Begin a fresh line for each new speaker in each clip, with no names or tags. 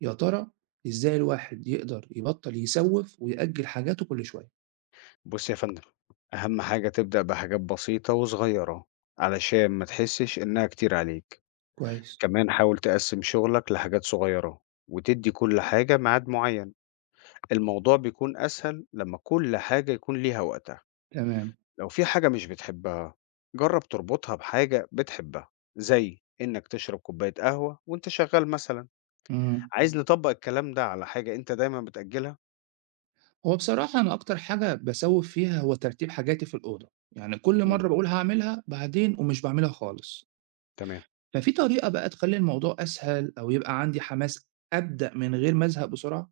يا ترى إزاي الواحد يقدر يبطّل يسوّف ويأجّل حاجاته كل شوية؟
بُص يا فندم، أهم حاجة تبدأ بحاجات بسيطة وصغيرة، علشان ما تحسش إنها كتير عليك،
كويس.
كمان حاول تقسّم شغلك لحاجات صغيرة، وتدّي كل حاجة ميعاد معيّن، الموضوع بيكون أسهل لمّا كل حاجة يكون ليها وقتها،
تمام،
لو في حاجة مش بتحبها، جرّب تربطها بحاجة بتحبها، زي إنك تشرب كوباية قهوة وأنت شغال مثلًا،
إمم.
عايز نطبّق الكلام ده على حاجة أنت دايمًا بتأجلها؟
هو بصراحة أنا أكتر حاجة باسوّف فيها هو ترتيب حاجاتي في الأوضة، يعني كل
إمم،
مرّة باقول هاعملها بعدين ومش باعملها خالص.
تمام.
ففي طريقة بقى تخلّي الموضوع أسهل أو يبقى عندي حماس أبدأ من غير ما أزهق بسرعة؟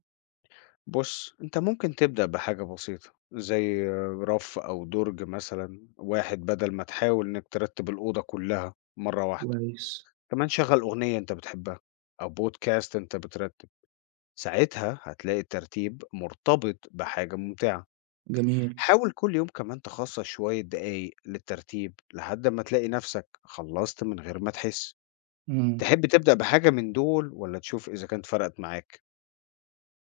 بُص، أنت ممكن تبدأ بحاجة بسيطة، زي رف أو دُرج مثلًا واحد بدل ما تحاول إنك ترتب الأوضة كلها مرة واحدة،
كويس.
كمان شغّل أغنية أنت بتحبها أو بودكاست أنت بترتب، ساعتها هتلاقي الترتيب مرتبط بحاجة ممتعة.
جميل،
حاول كل يوم كمان تخصص شوية دقايق للترتيب لحد ما تلاقي نفسك خلّصت من غير ما تحس.
إمم.
تحب تبدأ بحاجة من دول والّا تشوف إذا كانت فرقت معاك؟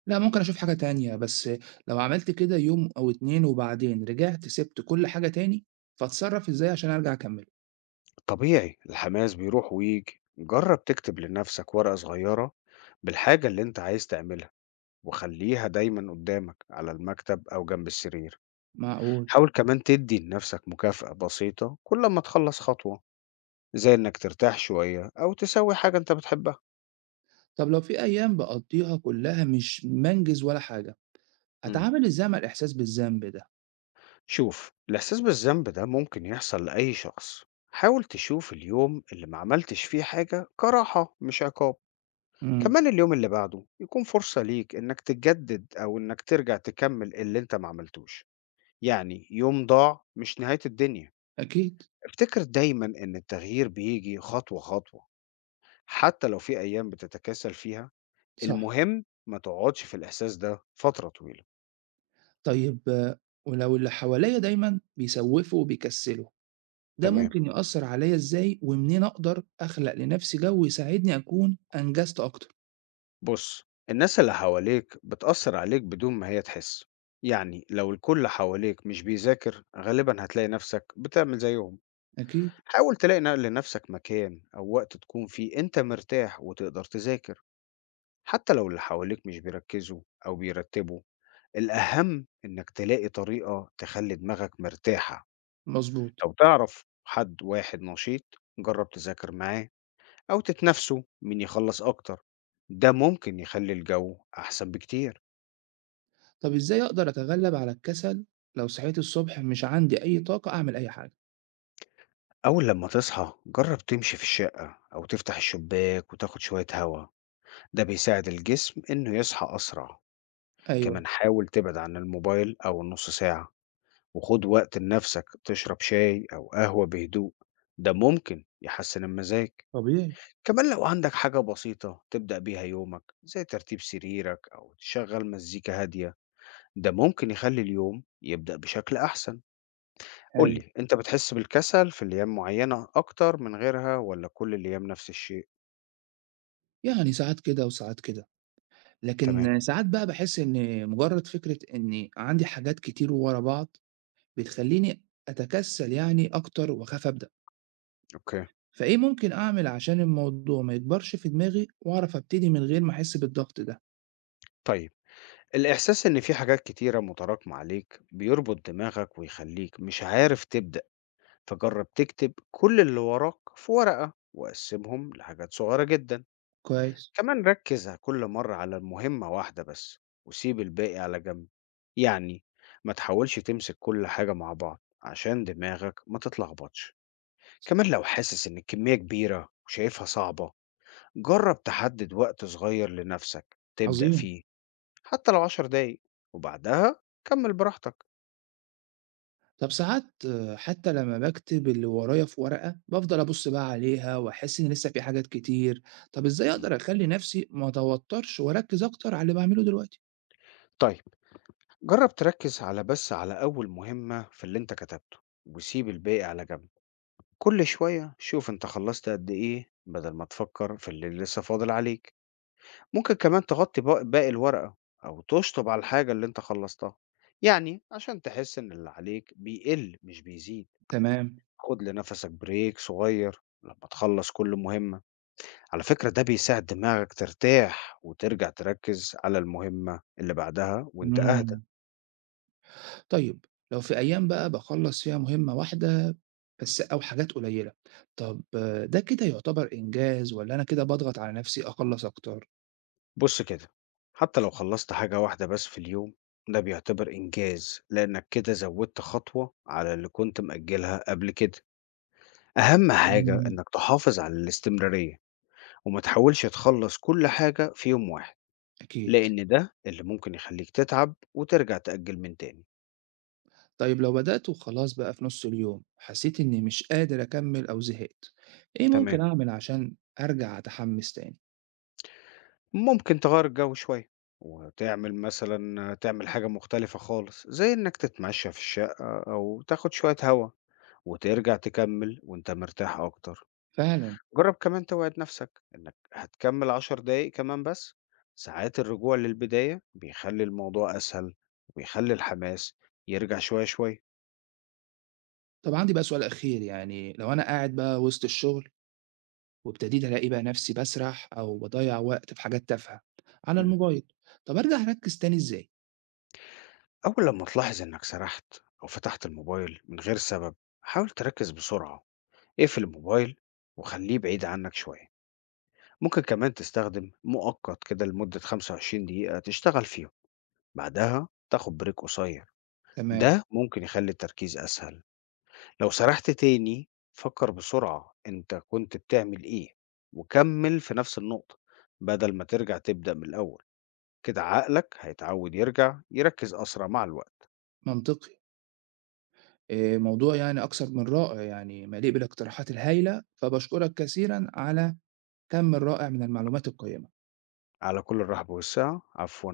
لأ ممكن أشوف حاجة تانية، بس لو عملت كده يوم أو 2 وبعدين رجعت سِبت كل حاجة تاني، فاتصرّف إزاي عشان أرجع أكمّله؟
طبيعي الحماس بيروح ويجي، جرب تكتب لنفسك ورقة صغيرة بالحاجة اللي انت عايز تعملها، وخليها دايما قدامك على المكتب أو جنب السرير.
معقول.
حاول كمان تدي لنفسك مكافأة بسيطة كل ما تخلص خطوة، زي انك ترتاح شوية أو تسوي حاجة انت بتحبها.
طب لو في أيام باقضّيها كلّها مش بانجز ولا حاجة،
مم.
أتعامل إزاي مع الإحساس بالذنب ده؟
شوف، الإحساس بالذنب ده ممكن يحصل لأي شخص. حاول تشوف اليوم اللي ما عملتش فيه حاجة كراحة مش عقاب،
إمم.
كمان اليوم اللي بعده يكون فرصة ليك إنك تجدد أو إنك ترجع تكمل اللي أنت ما عملتوش، يعني يوم ضاع مش نهاية الدنيا.
أكيد،
افتكر دايما إن التغيير بيجي خطوة خطوة، حتى لو في أيام بتتكاسل فيها.
صح.
المهم ما تقعدش في الإحساس ده فترة طويلة.
طيب آه، ولو اللي حواليّا دايمًا بيسوّفوا وبيكسّلوا، ده
تمام،
ممكن يأثّر عليّا إزاي ومنين أقدر أخلق لنفسي جو يساعدني أكون أنجزت أكتر؟
بص، الناس اللي حواليك بتأثر عليك بدون ما هي تحس، يعني لو الكل حواليك مش بيذاكر غالبا هتلاقي نفسك بتعمل زيهم.
أكيد،
حاول تلاقي نقل لنفسك مكان أو وقت تكون فيه أنت مرتاح وتقدر تذاكر، حتى لو اللي حواليك مش بيركزوا أو بيرتبوا. الأهم إنك تلاقي طريقة تخلي دماغك مرتاحة.
مضبوط.
لو تعرف حد واحد نشيط، جرب تذاكر معاه، أو تتنافسوا مين يخلص أكتر، ده ممكن يخلي الجو أحسن بكتير.
طب إزاي أقدر أتغلّب على الكسل لو صحيت الصبح مش عندي أي طاقة أعمل أي حاجة؟
أول لما تصحى، جرب تمشي في الشقة أو تفتح الشباك وتاخد شوية هوا، ده بيساعد الجسم إنه يصحى أسرع.
أيوه،
كمان حاول تبعد عن الموبايل أو النص ساعة، وخد وقت لنفسك تشرب شاي أو قهوة بهدوء، ده ممكن يحسن المزاج.
طبيعي،
كمان لو عندك حاجة بسيطة تبدأ بيها يومك زي ترتيب سريرك أو تشغل مزيكا هادية، ده ممكن يخلي اليوم يبدأ بشكل أحسن.
حلو.
قولي، أنت بتحس بالكسل في الأيام معينة أكتر من غيرها ولا كل الأيام نفس الشيء؟
يعني ساعات كده وساعات كده.
تمام.
لكن ساعات بقى باحس إن مجرد فكرة إني عندي حاجات كتير ورا بعض، بتخلّيني أتكسّل يعني أكتر وأخاف أبدأ،
أوكي.
فإيه ممكن أعمل عشان الموضوع ما يكبرش في دماغي وأعرف أبتدي من غير ما أحس بالضغط ده؟
طيب، الإحساس إن في حاجات كتيرة متراكمة عليك بيربط دماغك ويخليك مش عارف تبدأ، فجرب تكتب كل اللي وراك في ورقة وقسمهم لحاجات صغيرة جدا.
كويس،
كمان ركز كل مرة على المهمة واحدة بس، وسيب الباقي على جنب، يعني ما تحاولش تمسك كل حاجة مع بعض عشان دماغك ما تتلخبطش. كمان لو حاسس إن الكمية كبيرة وشايفها صعبة، جرب تحدد وقت صغير لنفسك تبدأ
عظيم.
فيه، حتى لو عشر دقايق، وبعدها كمل براحتك.
طب ساعات آه، حتى لمّا باكتب اللي ورايا في ورقة، بافضل أبُص بقى عليها وأحس إن لسه في حاجات كتير، طب إزاي
م.
أقدر أخلّي نفسي ما أتوتّرش وأركّز أكتر على اللي باعمله دلوقتي؟
طيب، جرب تركز على بس على أول مهمة في اللي أنت كتبته، وسيب الباقي على جنب. كل شوية شوف أنت خلصت قد إيه بدل ما تفكر في اللي لسه فاضل عليك. ممكن كمان تغطي باقي الورقة، أو تشطب على الحاجة اللي أنت خلصتها، يعني عشان تحس إن اللي عليك بيقل مش بيزيد.
تمام،
خد لنفسك بريك صغير لما تخلص كل مهمة، على فكرة ده بيساعد دماغك ترتاح وترجع تركز على المهمة اللي بعدها وانت أهدى.
إمم. طيب لو في أيام بقى باخلّص فيها مهمة واحدة بس أو حاجات قليلة، طب آه، ده كده يعتبر إنجاز والّا أنا كده باضغط على نفسي أخلّص أكتر؟
بص كده، حتى لو خلصت حاجة واحدة بس في اليوم، ده بيعتبر إنجاز لأنك كده زودت خطوة على اللي كنت مأجلها قبل كده. أهم حاجة
إمم.
إنك تحافظ على الاستمرارية، وما تحاولش تخلص كل حاجة في يوم واحد،
أكيد.
لأن ده اللي ممكن يخليك تتعب وترجع تأجل من تاني.
طيب لو بدأت وخلاص بقى في نُص اليوم، حسيت إني مش قادر أكمّل أو زهقت، إيه
تمام،
ممكن أعمل عشان أرجع أتحمّس تاني؟
ممكن تغير الجو شوية، وتعمل مثلا تعمل حاجة مختلفة خالص زي إنك تتمشى في الشقة أو تاخد شوية هوا، وترجع تكمل وإنت مرتاح أكتر.
فعلًا.
جرّب كمان توعد نفسك إنك هتكمّل 10 دقايق كمان بس، ساعات الرجوع للبداية بيخلّي الموضوع أسهل، وبيخلّي الحماس يرجع شوية، شوية.
طب عندي بقى سؤال أخير يعني لو أنا قاعد بقى وسط الشغل وابتديت ألاقي بقى نفسي باسرح أو باضيّع وقت في حاجات تافهة على
إمم.
الموبايل، طب أرجع أركّز تاني إزاي؟
أول لمّا تلاحظ إنك سرحت أو فتحت الموبايل من غير سبب، حاول تركّز بسرعة، اقفل الموبايل وخلّيه بعيد عنك شوية. ممكن كمان تستخدم مؤقت كده لمدة 25 دقيقة تشتغل فيهم، بعدها تاخد break قصير، ده
تمام.
ممكن يخلّي التركيز أسهل. لو سرحت تاني فكر بسرعة أنت كنت بتعمل إيه، وكمل في نفس النقطة بدل ما ترجع تبدأ من الأول، كده عقلك هيتعود يرجع يركز أسرع مع الوقت.
منطقي. موضوع يعني أكثر من رائع، يعني مليء بالاقتراحات الهايلة، فباشكرك كثيرًا على كم الرائع من المعلومات القيّمة.
على كل الرحب والسعة، عفوا.